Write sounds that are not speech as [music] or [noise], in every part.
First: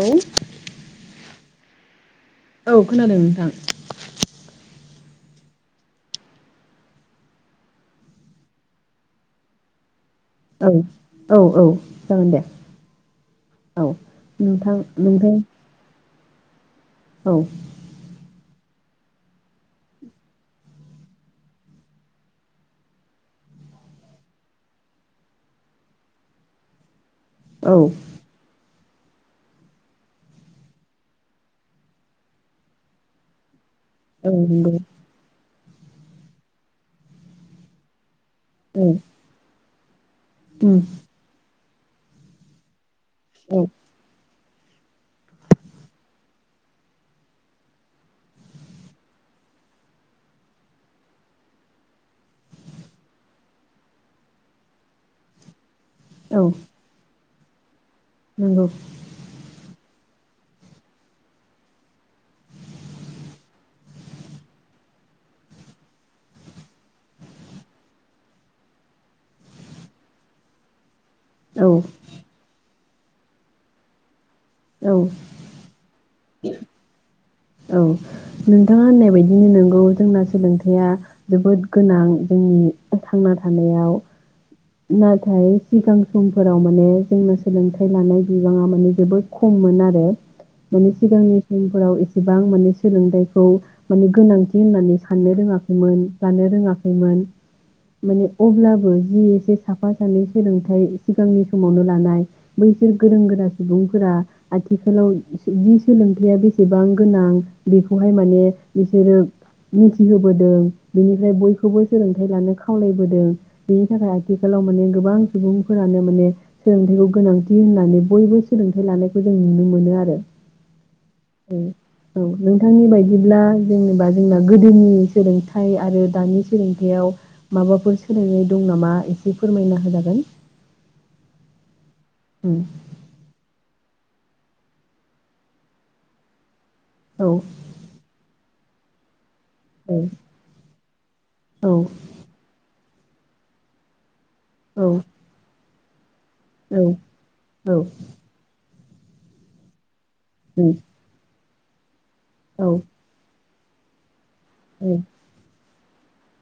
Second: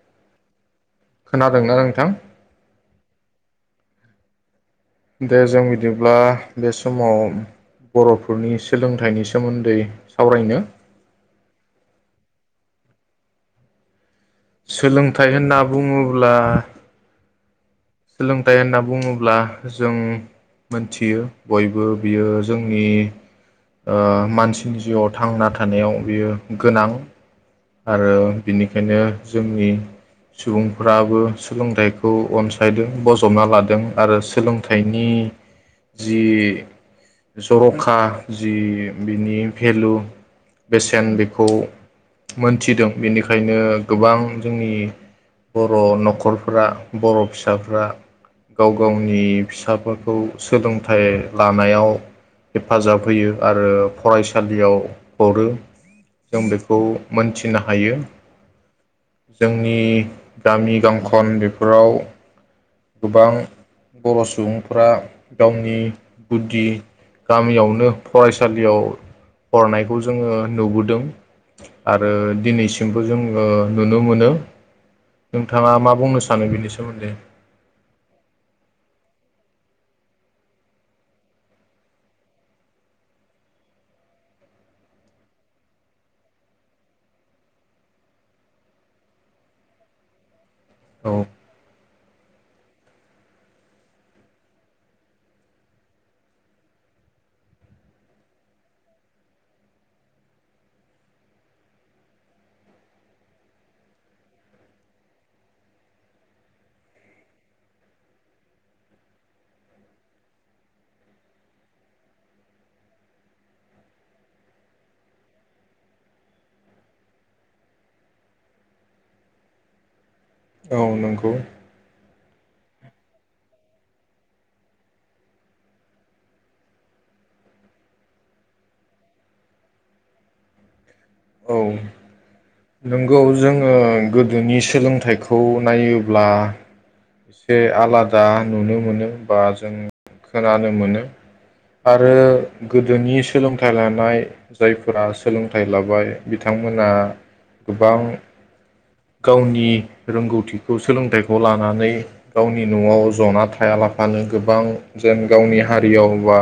औ खोनादोंना नोंथां औ खोनादों नोंथां दे जों बिदिब्ला बे समाव बर'फोरनि सोलोंथाइनि सोमोन्दै सावरायनो औ- औ -औ जागोन दे औ नोंथां सोलोंथाइ नोंथां होनना बुङो ब्ला औ सोलोंथाइ होनना बुङोब्ला जों मोनथियो बयबो बियो जोंनि मानसिनि जिउआव थांना थानायाव बियो गोनां औ आरो बिनि बेनो जोंनि सुबुंफ्राबो सोलोंथाइखौ अनसायग्रा यदों बजबना लादों आरो औ नंगौ सोलोंथाइनि जि जर'खा जि औ बिनि भेलु उम बेसेन बेखौ मोनथिदों बेनिखायनो औ गोबां जोंनि बर' न'खरफोरा बर' फिसा फिसाफ्रा गाव - गावनि फिसाफोरखौ सोलोंथाइ लानायाव हेफाजाब होयो आरो फरायसालियाव हरो जों औ बेखौ मोनथि थिनो हायो नंगौ जोंनि गामि गांखन बेफोराव गोबां बर' सुबुंफोरा गावनि गुदि गामियावनो फरायसालियाव हरनायखौ जोङो नुबोदों औ आरो दिनैसिम [unintelligible] जोंङो नुनो मोनो औ नोंथाङा मा बुंनो सानो बेनि सोमोन्दै औ नोंथाङा होननाय बायदिनो नंगौ जोंना सोलोंथायाइया जोबोद गोनां जोंनि थांना थानायाव नाथाय सिगां समफोराव माने जोंनो सोलोंथाइ लानाय बिबाङा माने जोबोद खममोन आरो माने औ सिगांनि समफोराव एसे एसेबां माने सोलोंथाइखौ माने गोनांथि होननानै साननो रोङाखैमोन लानो रोङाखैमोन माने अब्लाबो जि मोनसे साफा सानै सोलोंथाइ सिगांनि समावनो लानाय बैसोर गोरों गोरा सुबुंफोरा आथिखालाव जि सोलोंथाइया बेसेबां गोनां बेखौहाय माने बिसोरो मिथिहोबोदों बेनिफ्राय बयखौबो सोलोंथाइ लानो खावलायबोदों बेनि थाखाय आथिखालाव माने गोबां सुबुंफोरानो माने सोलोंथाइखौ गोनांथि होननानै बयबो सोलोंथाइ लानायखौ जों नुनो मोनो आरो। औ नंगौ। औ औ नोंथांनि बायदिब्ला जेनेबा जोंना गोदोनि सोलोंथाइ आरो दानि सोलोंथाययाव माबाफोर सोलायनाय दं नामा एसे बे फोरमायना होजागोन औ उम नंगौ जोङो गोदोनि सोलोंथाइखौ नायोब्ला औ एसे आलादा नुनो मोनो। बा जों औ खोनानो मोनो औ आरो गोदोनि सोलोंथाइ लानाय औ जायफोरा सोलोंथाइ लाबो मबाइल [unintelligible] बिथांमोना गोबां गावनि उम रोंगौथिखौ सोलोंथाइखौ खौ लानानै गावनि औ न'आव जना था हायालाफानो गोबां जेन गावनि हारियाव बा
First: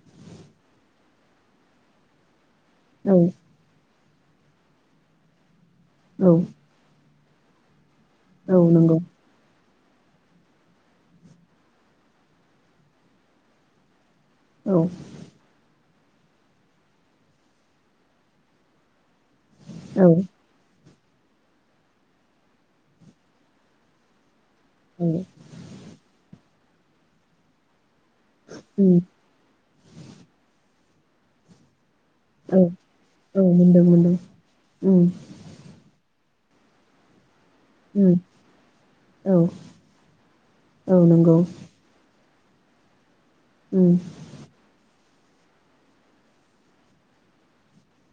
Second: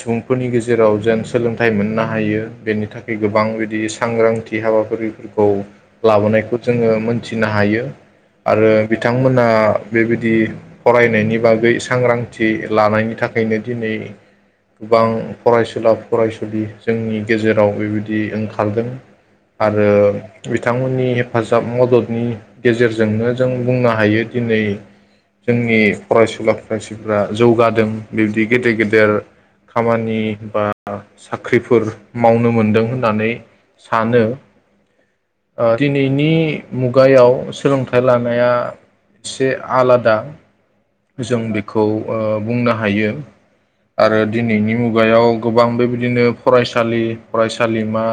सुबुंफोरनि गेजेराव जेन सोलोंथाइ मोननो हायो। बेनि थाखाय औ गोबां बिदि सांग्रांथि हाबाफारिफोरखौ औ लाबोनायखौ जोङो मोन मोनथिनो हायो औ आरो नंगौ बिथांमोना बेबायदि फरायनायनि बागै सांग्रांथि लानायनि थाखायनो दिनै औ गोबां फरायसुला फरायसुलि जोंनि गेजेराव बेबायदि ओंखारदों आरो औ औ बिथांमोन नि हेफाजाब मददनि गेजेरजोंनो जों बुंनो हायो दिनै उम जोंनि फरायसुला मानसिफ्रा जौगादों बिबदि गेदेर-गेदेर खामानि बा आ साख्रिफोर मावनो औ मोनदों होननानै मोनदों मोनदों सानो उम ओ दिनैनि मुगायाव सोलोंथाइ उम लानाया औ एसे आलादा औ नंगौ जों बेखौ ओ बुंनो हायो उम आरो दिनैनि मु गुवायाव गोबां बेबायदिनो फरायसालि फरायसालिमा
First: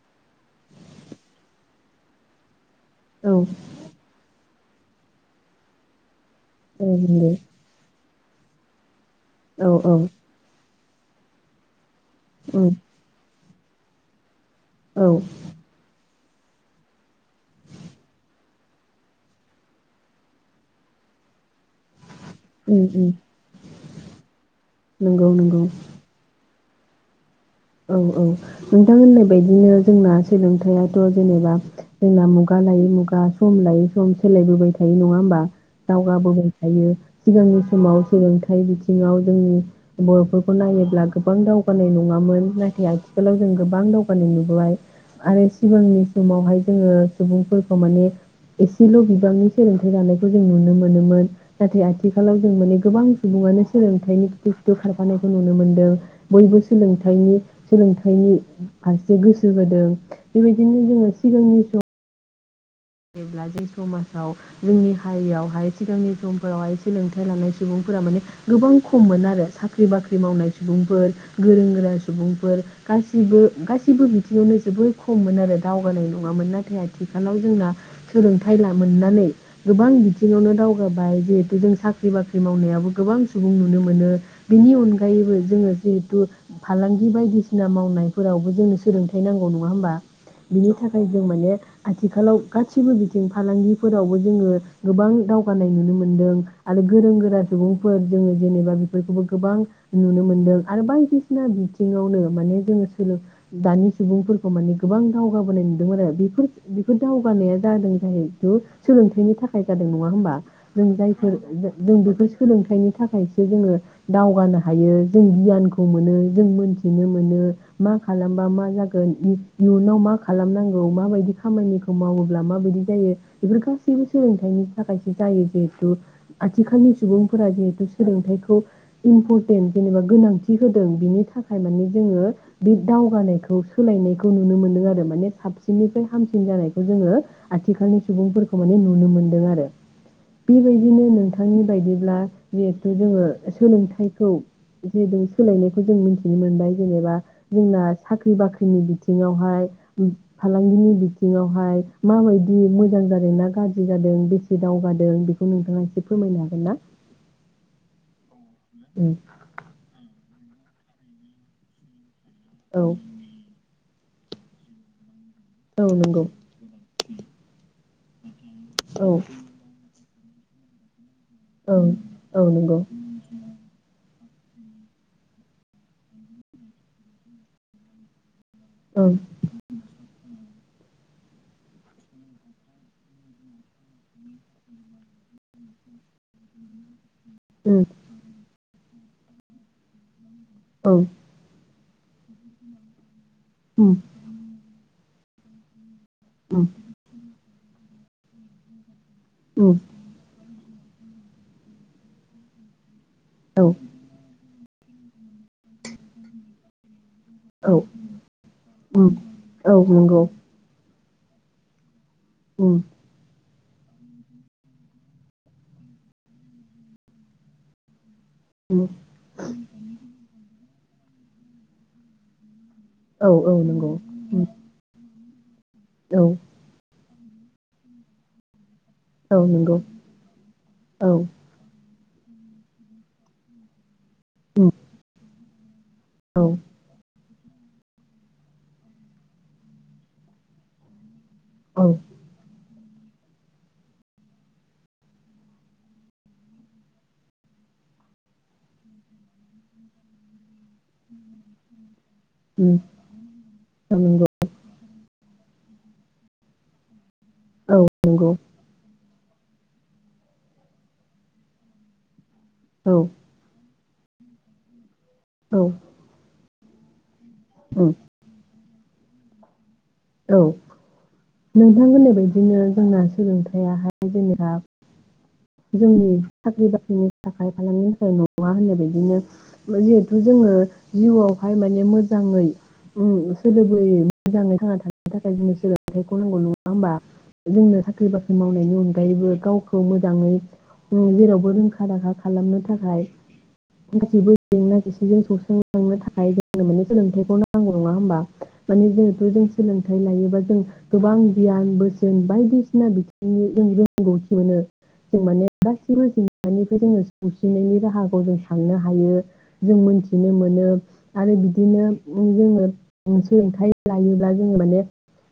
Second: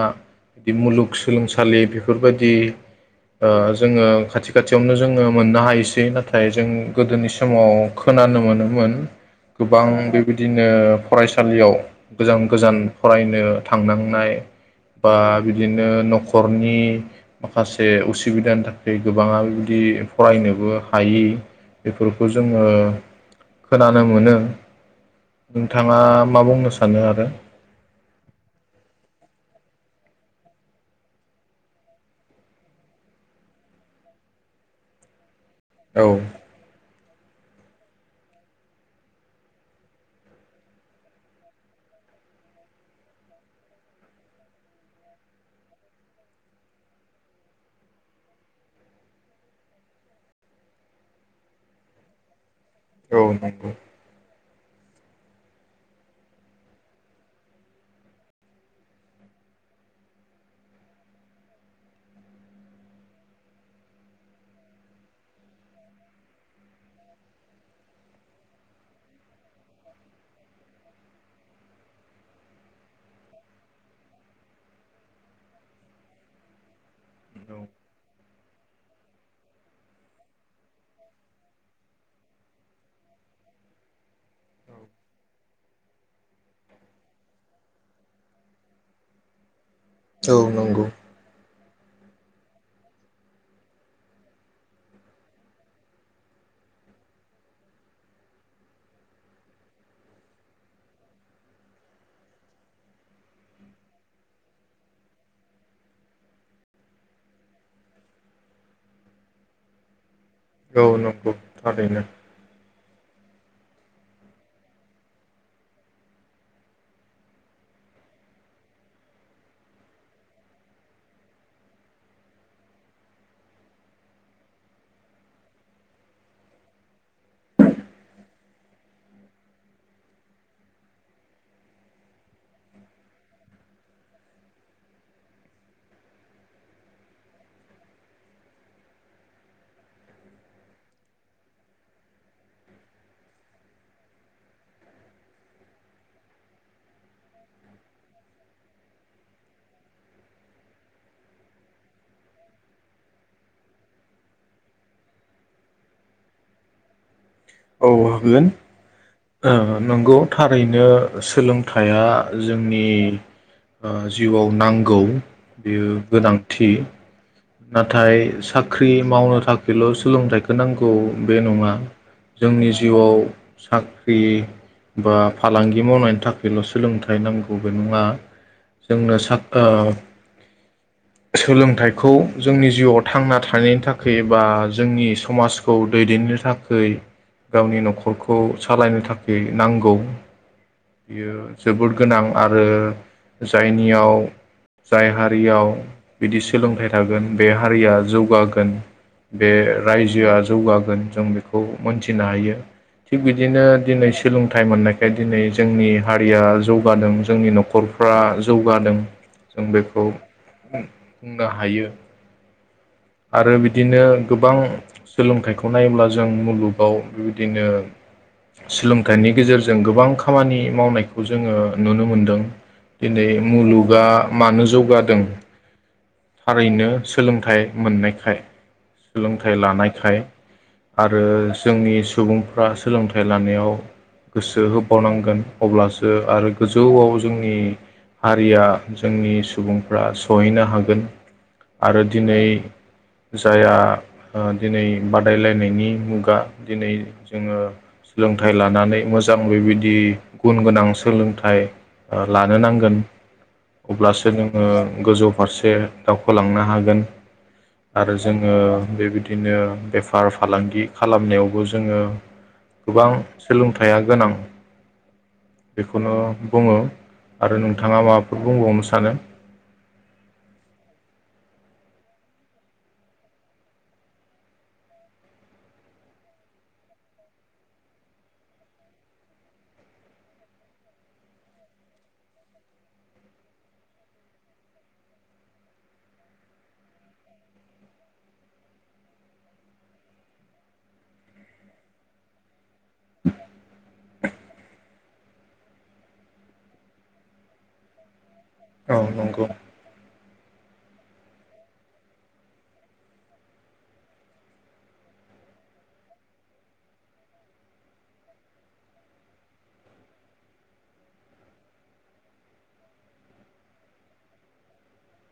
बिदि मुलुगसोलोंसालि बेफोरबायदि औ ओ जोङो खाथि खाथियावनो जोङो मोननो हायो सै ना थाय जों औ गोदोनि नंगौ समाव खोनानो मोनोमोन औ गोबां औ बेबायदिनो फरायसालियाव उम गोजान-गोजान फरायनो थांनांनाय औ बा उम बिदिनो न' खरनि माखासे उसुबिदानि थाखाय गोबाङा बिबदि फरायनोबो हायि बेफोरखौ जोङो उम खोनानो मोनो नंगौ नंगौ नोंथाङा मा बुंनो सानो आरो औ औ नोंथां होननाय बायदिनो जोंना सोलोंथायाथ' जेनेबा जोंना मुगा लायै मुगा सम लायै सम सोलायबोबाय थायो नङा होमबा औ दावगाबोबाय थायो सिगांनि समाव सोलोंथाइ बिथिङाव जोंनि बर'फोरखौ नायोब्ला गोबां दावगानाय नङामोन नाथाय आथिखालाव जों गोबां दावगानाय नुबोबाय आरो सिगांनि समावहाय जोङो सुबुंफोरखौ माने एसेल' बिबांनि सोलोंथाइ लानायखौ जों नुनो मोनोमोन नाथाय आथिखालाव जों माने गोबां औ सुबुङानो नंगौ सोलोंथाइनि गु बो खारफानायखौ नुनो मोन्दों बयबो सोलोंथाइनि सोलोंथाइनि फारसे गोसो होदों बेबायदिनो जोङो सिगांनि सम जेब्ला जे समाजाव जोंनि हारियावहाय सिगांनि समफोरावहाय सोलोंथाइ लानाय सुबुंफोरा माने गोबां खममोन आरो साख्रि बाख्रि मावनाय सुबुंफोर गोरों गोरा सुबुंफोर गासैबो गासैबो बिथिङावनो जोबोर खममोन आरो दावगानाय नङामोन नाथाय आथिखालाव जोंना सोलोंथाइ लामोननानै गोबां बिथिङावनो दावगाबाय जिहेथु जों साख्रि बाख्रि मावनायाबो गोबां सुबुं नुनो मोनो बेनि अनगायैबो जोङो जिहेथु फालांगि बायदिसिना मावनायफोरावबो जोंनो सोलोंथाइ नांगौ नङा होमबा औ बिनि नंगौ थाखाय जों माने आथिखालाव गासिबो बिथिं फालांगिफोरावबो जोङो गोबां दावगानाय नुनो मोनदों आरो गोरों गोरा सुबुंफोर जोङो जेनेबा बेफोरखौबो गोबां नुनो मोनदों आरो बायदिसिना बिथिङावनो माने जोङो सोलों दानि सुबुंफोरखौ माने गोबां दावगाबोनाय नुदोंमोन आरो बेफोर बेफोर दाव गानाया जादों जाहैथु सोलोंथाइनि थाखाय जादों नङा होमबा औ जों नंगौ जायफोर जों थारैनो बेखौ सोलोंथाइनि थाखायसो जोङो दावगानो हायो जों गियानखौ मोनो जों मोनथिनो मोनो मा खालामबा मा जागोन इयुनाव मा खालामनांगौ माबायदि खामानिखौ मावोब्ला माबायदि जायो बेफोर गासैबो सोलोंथाइनि थाखायसो जायो जिहेथु आथिखालनि सुबुंफोरा जिहेथु सोलोंथाइखौ इम्परटेन्ट जेनेबा गोनांथि होदों बेनि थाखाय माने जोङो बे दावगानायखौ सोलायनायखौ नुनो मोनदों आरो माने साबसिननिफ्राय हामसिन जानाय जोङो आथिखालनि सुबुंफोरखौ माने नुनो मोनदों आरो बेबायदिनो नोंथांनि बायदिब्ला जिहेथु जोङो सोलोंथाइखौ जेबो सोलायनायखौ जों मिथिनो मोनबाय जेनेबा जोंना साख्रि बाख्रिनि बिथिङावहाय फालांगिनि बिथिङाव बेहाय माबायदि मोजां जादोंना गाज्रि जादों बेसे दावगादों बेखौ नोंथाङा एसे फोरमायनो हागोन ना। औ हागोन। उम ओ नंगौ थारैनो सोलोंथाइया औ जोंनि ओ जिउआव नांगौ बेयो औ नंगौ गोनांथि नाथाय साख्रि औ मावनो थाखायल' सोलोंथाइखौ नांगौ बे नङा औ औ जोंनि नंगौ जिउआव सा बे बा फालांगि मावनायनि थाखायल' सोलोंथाइ नांगौ बे नङा औ जोंनो सा ओ सोलोंथाइखौ जोंनि जिउआव थांना थानायनि थाखाय बा जोंनि समाजखौ दैदेननो थाखै गावनि न'खरखौ सालायनो थाखाय नांगौ। औ बेयो जोबोद गोनां आरो उम जायनियाव जायहा बियाव बिदि उम सोलोंथाइ थागोन बे हारिया जौगागोन बे उम रायजोआ जौगागोन गोन जों बेखौ मोनथिनो हायो। थिक औ बिदिनो दिनै सोलों थाय मोननायखाय दिनै जोंनि हारिया जौगादों। जोंनि न'खरफ्रा जौगादों उम जों औ बेखौ नंगौ बुंनो हायो। उम। आरो बिदिनो गोबां सोलोंथाइखौ नायोब्ला जों मुलुगाव बेबायदिनो उम सोलोंथाइनि गेजेरजों गोबां खामानि मावनायखौ जोङो नुनो मोनदों। दिनै औ औ नंगौ मुलुगा उम मानो जौगादों औ थारैनो। सोलोंथाइ मोननायखाय औ सोलोंथाइ नंगौ लानायखाय औ आरो उम जोंनि सुबुंफ्रा सोलोंथाइ लानायाव गोसो होबावनांगोन। अब्लासो ओ औ आरो गोजौआव जोंनि हारिया जोंनि सुबुंफ्रा सहैनो हागोन। औ आरो दिनै जायआ ओ दिनै बादायलायनायनि मुगा दिनै जोङो सोलोंथाइ लानानै मोजां बेबायदि गुन गोनां सोलोंथाइ ओ लानो उम नांगोन औ नंगौ अब्लासो नोङो गोजौ फारसे दावखोलांनो हागोन। औ आरो नंगौ जोङो बेबायदि बिदिनो बेफार फालांगि खालामनायावबो जोङो औ गोबां सोलोंथाइ थाइआ गोनां। बेखौनो बुङो। आरो उम नोंथाङा माबाफोर बुंबावनो सानो औ नोंथां होननाय बायदिनो जोंना सोलोंथाया हाय जेनेबा जोंनि साख्रि बाख्रिनि थाखाय फालांगिनि थाखाय नङा होननाय बायदिनो जिहेथु जोङो जिउआवहाय माने मोजाङै ओ सोलोबोयै मोजाङै थांना थानो थाखाय जोंनो सोलोंथाइखौ नांगौ नङा होमबा? जोंनो साख्रि बाख्रि मावनायनि अनगायैबो गावखौ मोजाङै जेरावबो रोंखा राखा खालामनो थाखाय गासिबो जेंना जेंसिजों सौस्रांनो थाखाय जोंनो माने सोलोंथाइखौ नांगौ नङा होमबा माने औ जिहेथु जों नंगौ सोलोंथाइ लायोबा जों गोबां गियान बोसोन बायदिसिना बिथिंनि जों रोंगौथि मोनो जों माने गासिबो जेंनानिफ्राय जोङो सौसिनायनि राहाखौ जों थांनो हायो जों मोनथिनो मोनो आरो बिदिनो जोङो सोलोंथाइ लायो बा जोङो माने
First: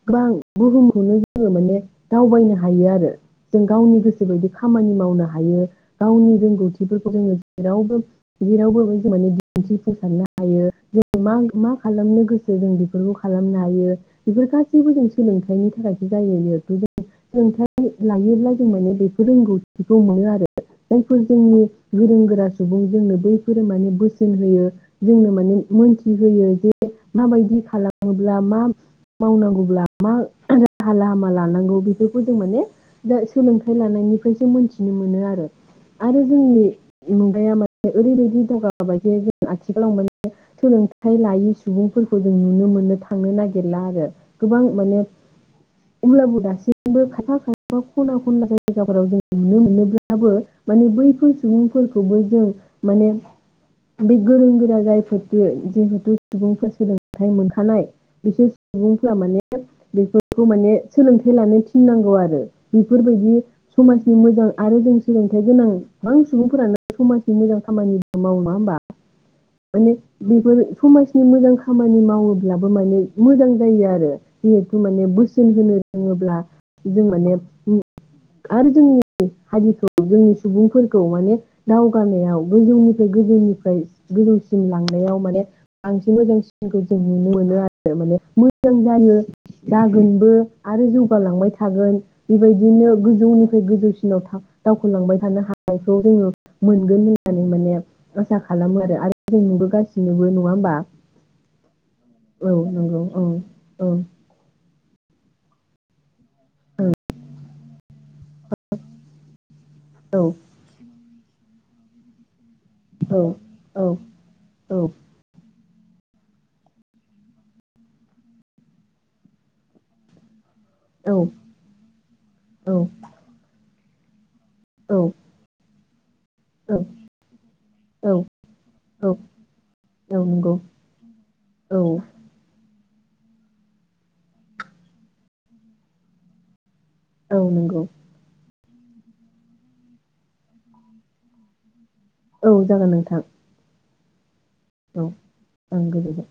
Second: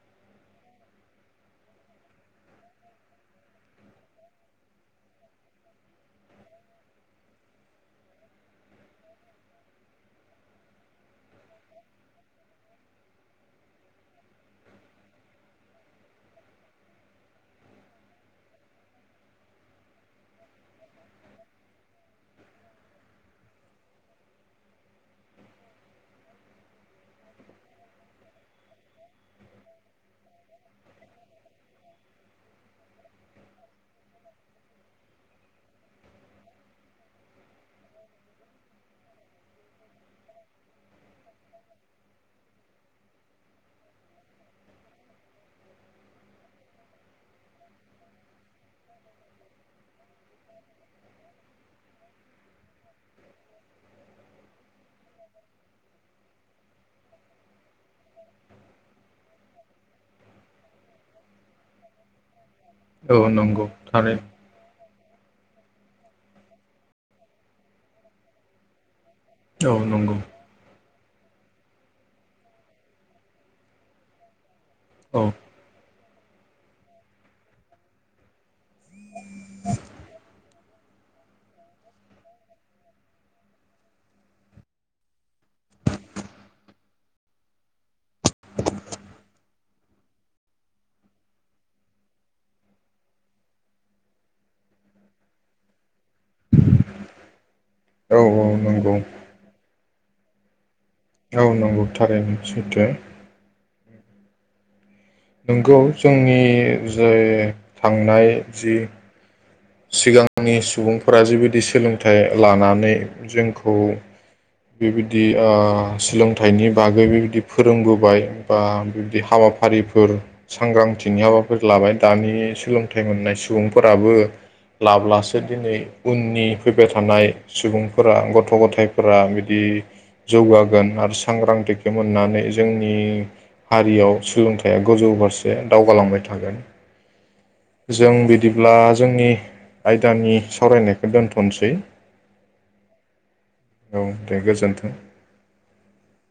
गोबां बुहुमखौनो जोङो माने दावबायनो हायो आरो जों गावनि गोसो बायदि खामानि मावनो हायो गावनि रोंगौथिफोरखौ जोङो जेरावबो जेरावबो माने दिन्थिफुंसारनो हायो जों मा मा खालामनो गोसो जों बेफोरखौ खालामनो हायो बेफोर गासैबो जों सोलोंथाइनि थाखायसो जायोेथु जों सोलोंथाइ लायोब्ला जों माने बेफोर रोंगौथिखौ मोनो आरो जायफोर जोंनि गोरों गोरा सुबुं जोंनो बैफोरो माने बोसोन होयो जोंनो माने मोनथि होयो जे माबायदि खालामो ब्रा मा मावनांगौब्ला मा राहा लामा लानांगौ बेफोरखौ जों माने दा सोलोंथाइ लानायनिफ्रायसो मोन्थिनो मोनो आरो आरो जोंनि मुगाया माने ओरैबायदि दावगाबोबाय जे जों आथिखालाव माने सोलोंथाइ लायै सुबुंफोरखौ जों नुनो मोनो था थांनो नागिरला आरो गोबां माने अब्लाबो दासिमबो खायफा खायफा खना खनला जायगाफोराव जों नुनो मोनोब्लाबो माने बैफोर सुबुंफोरखौबो जों माने बे गोरों गोरा जायफोर जिहेथु सुबुंफोर सोलोंथाइ मोनखानाय। बिसोर सुबुंफ्रा माने बेफोरखौ माने सोलोंथाइ लानो थिननांगौ आरो औ बेफोरबायदि नंगौ समाजनि थारैनो मोजां आरो जों सोलोंथाइ गोनां गोबां सुबुंफोरानो समाजनि मोजां खामानि मावो नङा होमबा? औ माने नंगौ बेफोर समाज नि मोजां खामानि मावोब्ला माने मोजां जायो आरो। जिहेथु माने औ बोसोन होनो रोङोब्ला जों माने आरो जोंनि हारिखौ जोंनि सुबुं फोरखौ माने दावगानायाव गोजौनिफ्राय गोजौनिफ्राय गोजौसिम लांनायाव माने बांसिन मोजांसिनखौ जों नुनो मोनो। आरो माने मोजां जायो जागोनबो आरो जौगालांबाय थागोन बेबायदिनो गोजौनिफ्राय गोजौसिनाव दावखलांबाय थानो हानायखौ जोङो मोनगोन होननानै माने औ आसा औ खालामो नंगौ आरो आरो जों नुबोगासिनो नोबो नङा होमबा औ नंगौ थारैनो औ बे सैथो नंगौ औ औ नंगौ जोंनि जे थांनाय जि औ सिगांनि सुबुं फोरा जिबायदि सोलोंथाइ लानानै औ औ जोंखौ औ बेबायदि ओ सोलोंथाइनि बागै बेबायदि फोरोंबोबाय बा बिब्दि हाबाफारिफोर औ सांग्रांथिनि हाबाफारि लाबाय दानि सोलोंथाइ मोननाय सुबुं फोराबो औ लाब्लासो दिनै उननि औ फैबाय थानाय सुबुंफोरा औ गथ' औ गथायफोरा बिदि औ नंगौ जौगागोन आरो औ सांग्रांथिखौ मोननानै जों नि हारियाव सोलोंथाइया गोजौ फारसे दावगालांबाय थागोन। औ नंगौ जों बिदि ब्ला जोंनि आयदानि सावरायनायखौ दोनथ'सै। औ जागोन नोंथां औ दे गोजोन्थों औ ओं गोजोनबाय